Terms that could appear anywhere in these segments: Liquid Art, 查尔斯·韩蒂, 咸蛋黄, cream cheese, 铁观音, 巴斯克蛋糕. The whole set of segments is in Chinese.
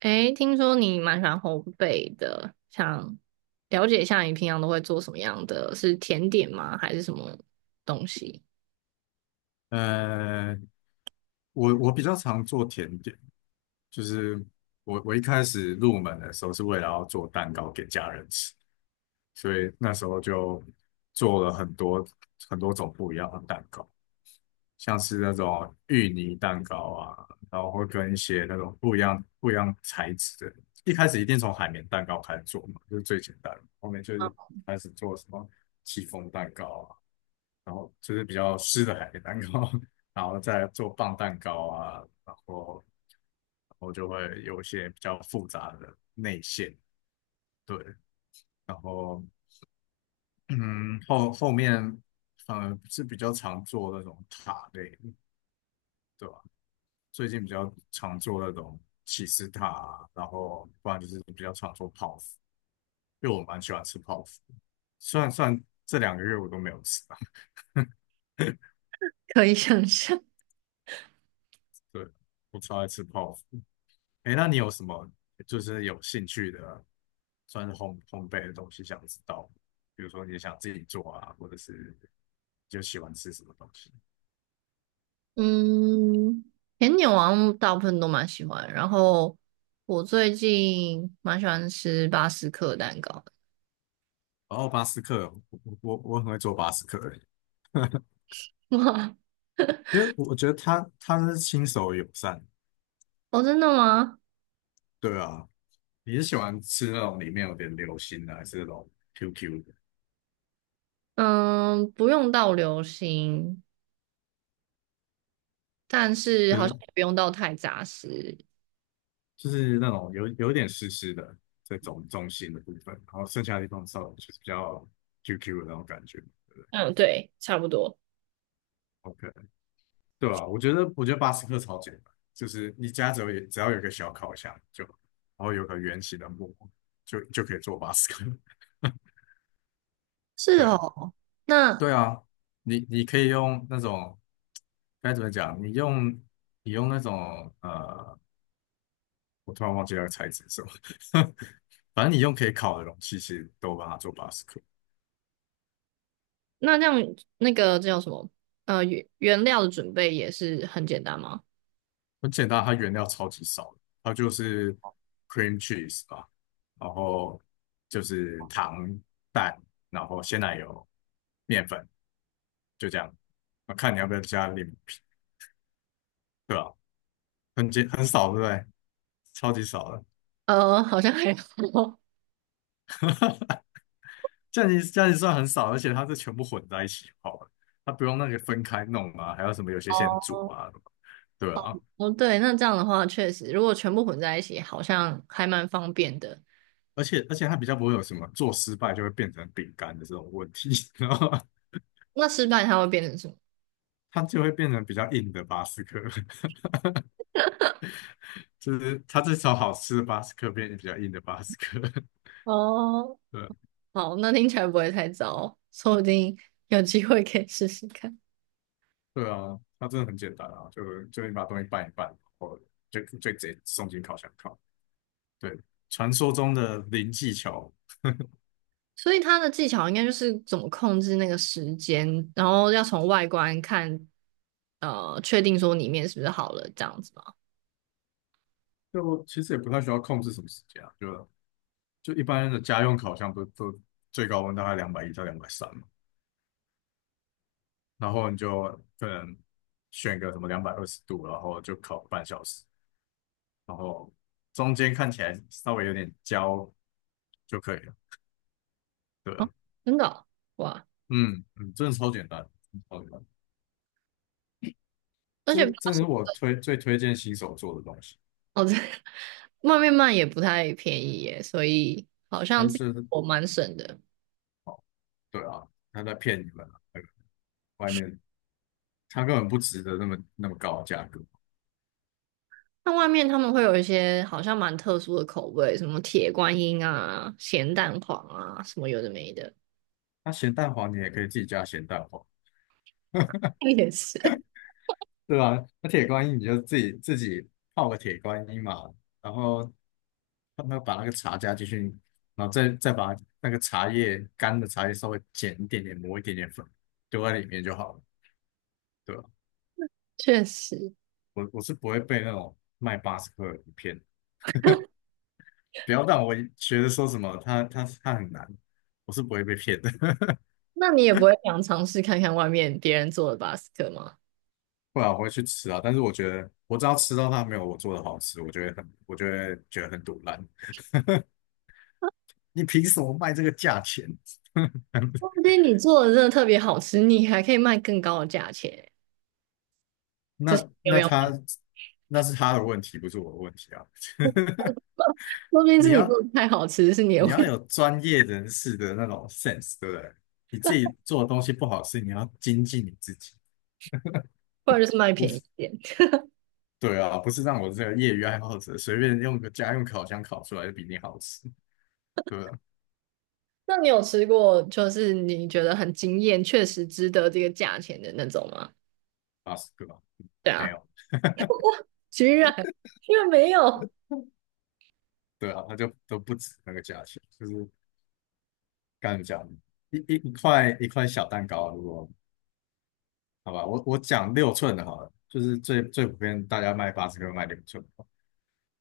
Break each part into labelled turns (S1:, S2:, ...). S1: 诶，听说你蛮喜欢烘焙的，想了解一下你平常都会做什么样的？是甜点吗？还是什么东西？
S2: 呃，我比较常做甜点，就是我一开始入门的时候是为了要做蛋糕给家人吃，所以那时候就做了很多很多种不一样的蛋糕。像是那种芋泥蛋糕啊，然后会跟一些那种不一样材质的。一开始一定从海绵蛋糕开始做嘛，就是最简单的。后面就是开始做什么戚风蛋糕啊，然后就是比较湿的海绵蛋糕，然后再做棒蛋糕啊，然后就会有一些比较复杂的内馅，对。然后后面反而是比较常做那种塔类的，对吧？最近比较常做那种起司塔啊，然后不然就是比较常做泡芙，因为我蛮喜欢吃泡芙。虽然这两个月我都没有吃啊，
S1: 可以想象。
S2: 对，我超爱吃泡芙。哎，那你有什么就是有兴趣的，算是烘焙的东西想知道？比如说你想自己做啊，或者是就喜欢吃什么东西？
S1: 嗯，甜点我好像大部分都蛮喜欢，然后我最近蛮喜欢吃巴斯克蛋糕的。
S2: 然后巴斯克，我很会做巴斯克欸，
S1: 哇，
S2: 因为我觉得他是亲手友善，
S1: 哦，真的吗？
S2: 对啊，你是喜欢吃那种里面有点流心的，还是那种 QQ 的？
S1: 嗯，不用到流心，但是
S2: 就
S1: 好像
S2: 是
S1: 也不用到太扎实。
S2: 就是那种有点湿湿的这种中心的部分，然后剩下的地方稍微就是比较 QQ 的那种感觉。
S1: 嗯，对，差不多。
S2: OK，对啊，我觉得巴斯克超简单，就是你家只要有一个小烤箱就，然后有个圆形的木就可以做巴斯克。
S1: 是
S2: 对
S1: 哦。那
S2: 对啊，你可以用那种该怎么讲？你用那种我突然忘记那个材质是什么。反正你用可以烤的容器，其实都把它做 b a 克，u e
S1: 那这样那个叫什么？原料的准备也是很简单吗？
S2: 很简单，它原料超级少的，它就是 cream cheese 啊，然后就是糖、蛋，然后鲜奶油、面粉，就这样。那看你要不要加柠檬皮，对吧、很少，对不对？超级少的，
S1: 呃，好像还好。
S2: 这样你算很少，而且它是全部混在一起泡的，它不用那个分开弄啊，还有什么有些先煮
S1: 哦。
S2: 啊，对啊，
S1: 哦，对，那这样的话，确实，如果全部混在一起，好像还蛮方便的。
S2: 而且它比较不会有什么做失败就会变成饼干的这种问题，然后
S1: 那失败它会变成什么？
S2: 它就会变成比较硬的巴斯克，就是它这从好吃的巴斯克变成比较硬的巴斯克。
S1: 哦，
S2: 对
S1: 好，那听起来不会太糟，说不定有机会可以试试看。
S2: 对啊，它真的很简单啊，就你把东西拌一拌，然后就直接送进烤箱烤。对，传说中的零技巧，
S1: 所以它的技巧应该就是怎么控制那个时间，然后要从外观看，确定说里面是不是好了，这样子吗？
S2: 就其实也不太需要控制什么时间啊，就一般的家用烤箱不是都最高温大概两百一到两百三嘛。然后你就可能选个什么两百二十度，然后就烤半小时，然后中间看起来稍微有点焦就可以了。对啊，
S1: 真的哦，哇！
S2: 嗯嗯，真的超简单，超简单。
S1: 而且
S2: 这
S1: 八。
S2: 这是我最推荐新手做的东西，
S1: 哦，这 外面卖也不太便宜耶，所以好像
S2: 但
S1: 自己
S2: 是
S1: 我蛮省的。
S2: 对啊，他在骗你们啊，那个外面他根本不值得那么那么高的价格。
S1: 那外面他们会有一些好像蛮特殊的口味，什么铁观音啊、咸蛋黄啊，什么有的没的。
S2: 那咸蛋黄你也可以自己加咸蛋黄，
S1: 也是。
S2: 对啊，那铁观音你就自己泡个铁观音嘛，然后让它把那个茶加进去，然后再把那个茶叶干的茶叶稍微剪一点点，磨一点点粉，丢在里面就好了，对吧？
S1: 确实。
S2: 我是不会被那种卖八十克的骗，不要让我觉得说什么他很难，我是不会被骗的，
S1: 那你也不会想尝试看看外面别人做的巴斯克吗？
S2: 不然我会去吃啊。但是我觉得我只要吃到它没有我做的好吃，我就会觉得很堵烂。你凭什么卖这个价钱？
S1: 说不 定你做的真的特别好吃，你还可以卖更高的价钱。这是
S2: 那
S1: 没有
S2: 那
S1: 要
S2: 他
S1: 卖。
S2: 那是他的问题，不是我的问题啊。
S1: 说不 定
S2: 你
S1: 是你
S2: 要
S1: 做的太好吃，是你的
S2: 你
S1: 问
S2: 要
S1: 题，
S2: 有专业人士的那种 sense，对不对？你自己做的东西不好吃，你要精进你自己，
S1: 不然就是卖
S2: 不
S1: 便
S2: 是？
S1: 宜。点。
S2: 对啊，不是让我这个业余爱好者随便用个家用烤箱烤出来就比你好吃，对不对？
S1: 那你有吃过就是你觉得很惊艳，确实值得这个价钱的那种吗？
S2: 八十个吧，
S1: 对
S2: 没
S1: 啊，
S2: 有，
S1: 居然，居然没有。
S2: 对啊，它就都不止那个价钱，就是刚才讲一块一块小蛋糕啊，如果好吧，我讲六寸的好了，就是最普遍大家卖八十个卖六寸的，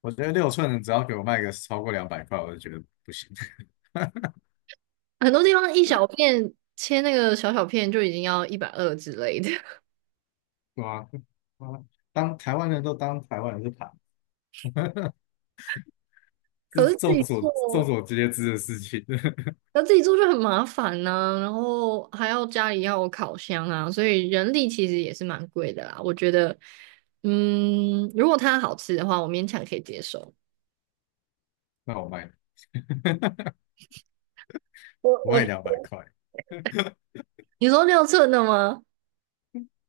S2: 我觉得六寸的只要给我卖个超过两百块，我就觉得不行。
S1: 很多地方一小片切那个小小片就已经要120之类的，
S2: 哇哇，当台湾人都当台湾人是盘，这
S1: 可
S2: 是
S1: 是自
S2: 众
S1: 己做，
S2: 所众所皆知的事情。
S1: 那自己做就很麻烦呐、然后还要家里要有烤箱啊，所以人力其实也是蛮贵的啦。我觉得，嗯，如果它好吃的话，我勉强可以接受。
S2: 那我卖，
S1: 我
S2: 我
S1: 我，
S2: 卖两百块，
S1: 你说6寸的吗？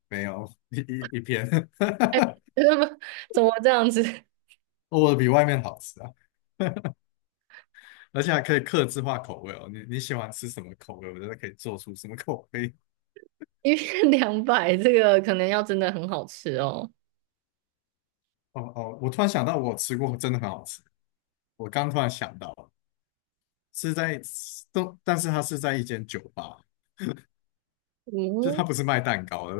S2: 没有一片，
S1: 么怎么这样子？
S2: 我的比外面好吃啊，而且还可以客制化口味哦。你喜欢吃什么口味，我觉得可以做出什么口味。
S1: 一片200，这个可能要真的很好吃哦。
S2: 哦哦，我突然想到，我吃过真的很好吃。我刚突然想到，是在都，但是它是在一间酒吧，就它
S1: 嗯，
S2: 不是卖蛋糕的，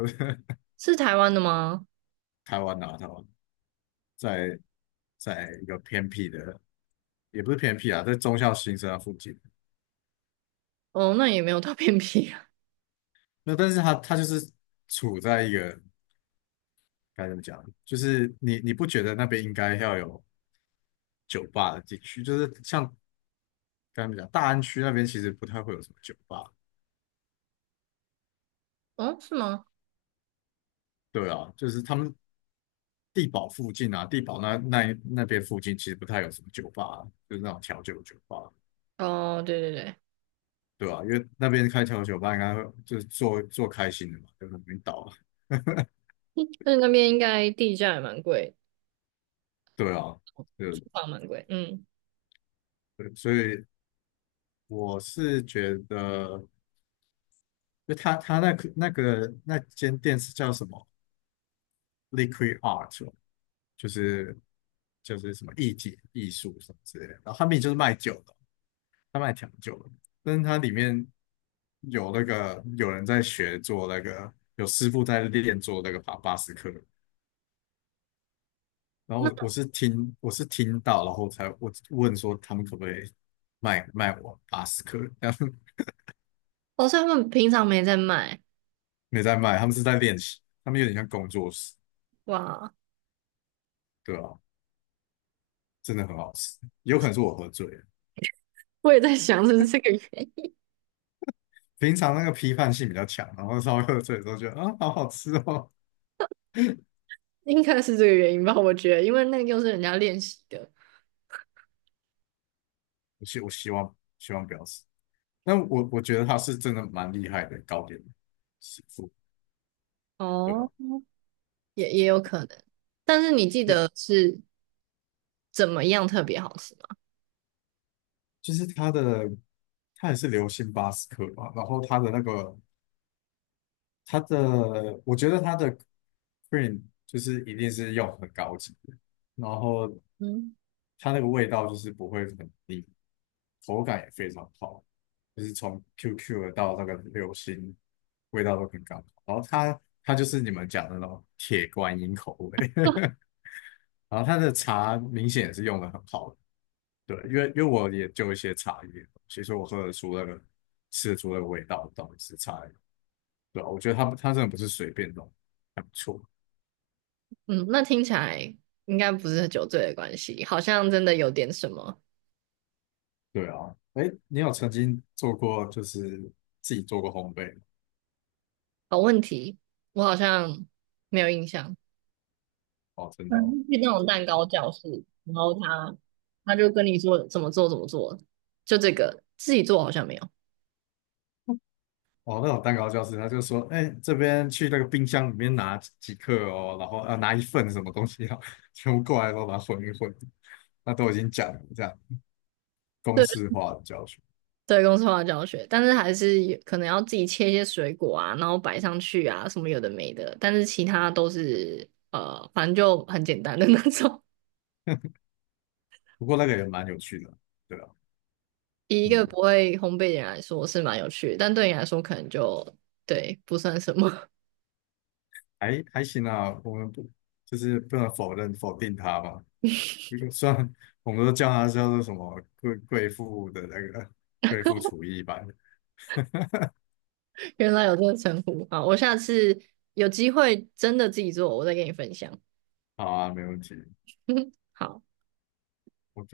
S1: 是台湾的吗？
S2: 台湾啊，台湾在在一个偏僻的，也不是偏僻啊，在中校新生那附近。
S1: 哦，那也没有到 偏僻啊。
S2: 那但是它就是处在一个该怎么讲，就是你不觉得那边应该要有酒吧的地区？就是像该怎么讲，大安区那边其实不太会有什么酒吧，
S1: 哦，是吗？
S2: 对啊，就是他们地堡附近啊，地堡那边附近其实不太有什么酒吧，就是那种调酒酒吧，
S1: 哦，对对对。
S2: 对啊，因为那边开调酒吧应该会就是做做开心的嘛，就是领导，
S1: 那那边应该地价也蛮贵，
S2: 对啊，对
S1: 租房蛮贵。嗯。
S2: 对，所以我是觉得，就他那个那间店是叫什么 Liquid Art，哦就是什么艺体艺术什么之类的。然后他们就是卖酒的，他卖调酒的，但是它里面有那个有人在学做那个，有师傅在练做那个巴斯克。然后我我
S1: 那
S2: 是听我是听到，然后才我问说他们可不可以卖我巴斯克，然后
S1: 好像他们平常没在卖。
S2: 没在卖，他们是在练习，他们有点像工作室。
S1: 哇，
S2: 对啊，真的很好吃，有可能是我喝醉了。
S1: 我也在想是不是这个原
S2: 平常那个批判性比较强，然后稍微喝醉的时候觉得啊，好好吃哦。
S1: 因，应该是这个原因吧？我觉得，因为那个又是人家练习的。
S2: 我希望不要死，但我觉得它是真的蛮厉害的糕点师傅，对吧？
S1: 哦，也也有可能。但是你记
S2: 哎，
S1: 得是怎么样特别好吃吗？
S2: 就是它的，它也是流心巴斯克嘛，然后它的那个它的，我觉得它的 cream 就是一定是用很高级的，然后
S1: 嗯。
S2: 它那个味道就是不会很腻，口感也非常好，就是从 QQ 的到那个流心，味道都很刚好。然后它就是你们讲的那种铁观音口味，然后它的茶明显也是用的很好的，对，因为我也就一些茶叶的东西其实我喝得出那个吃得出那个味道到底是茶叶，对啊，我觉得它真的不是随便弄，还不错。
S1: 嗯，那听起来应该不是酒醉的关系，好像真的有点什么。
S2: 对啊，哎，你有曾经做过就是自己做过烘焙吗？
S1: 好问题，我好像没有印象。
S2: 哦，真的哦。
S1: 嗯，去那种蛋糕教室，然后他就跟你说怎么做怎么做，就这个自己做好像没有。
S2: 哦，那种蛋糕教室，他就说，哎、这边去那个冰箱里面拿几克哦，然后啊拿一份什么东西啊，全部过来都把它混一混，那都已经讲了这样公
S1: 对，
S2: 式化的教学。
S1: 对，公司化教学，但是还是有可能要自己切一些水果啊，然后摆上去啊，什么有的没的，但是其他都是反正就很简单的那种。
S2: 不过那个也蛮有趣的，对啊，
S1: 以一
S2: 嗯，
S1: 个不会烘焙的人来说是蛮有趣的，但对你来说可能就对不算什么。
S2: 还行啊，我们不就是不能否定他嘛，因为虽然我们都叫他叫做什么贵妇的那个贵妇厨艺班，
S1: 原来有这个称呼，好，我下次有机会真的自己做，我再跟你分享。
S2: 好啊，没问题。
S1: 好。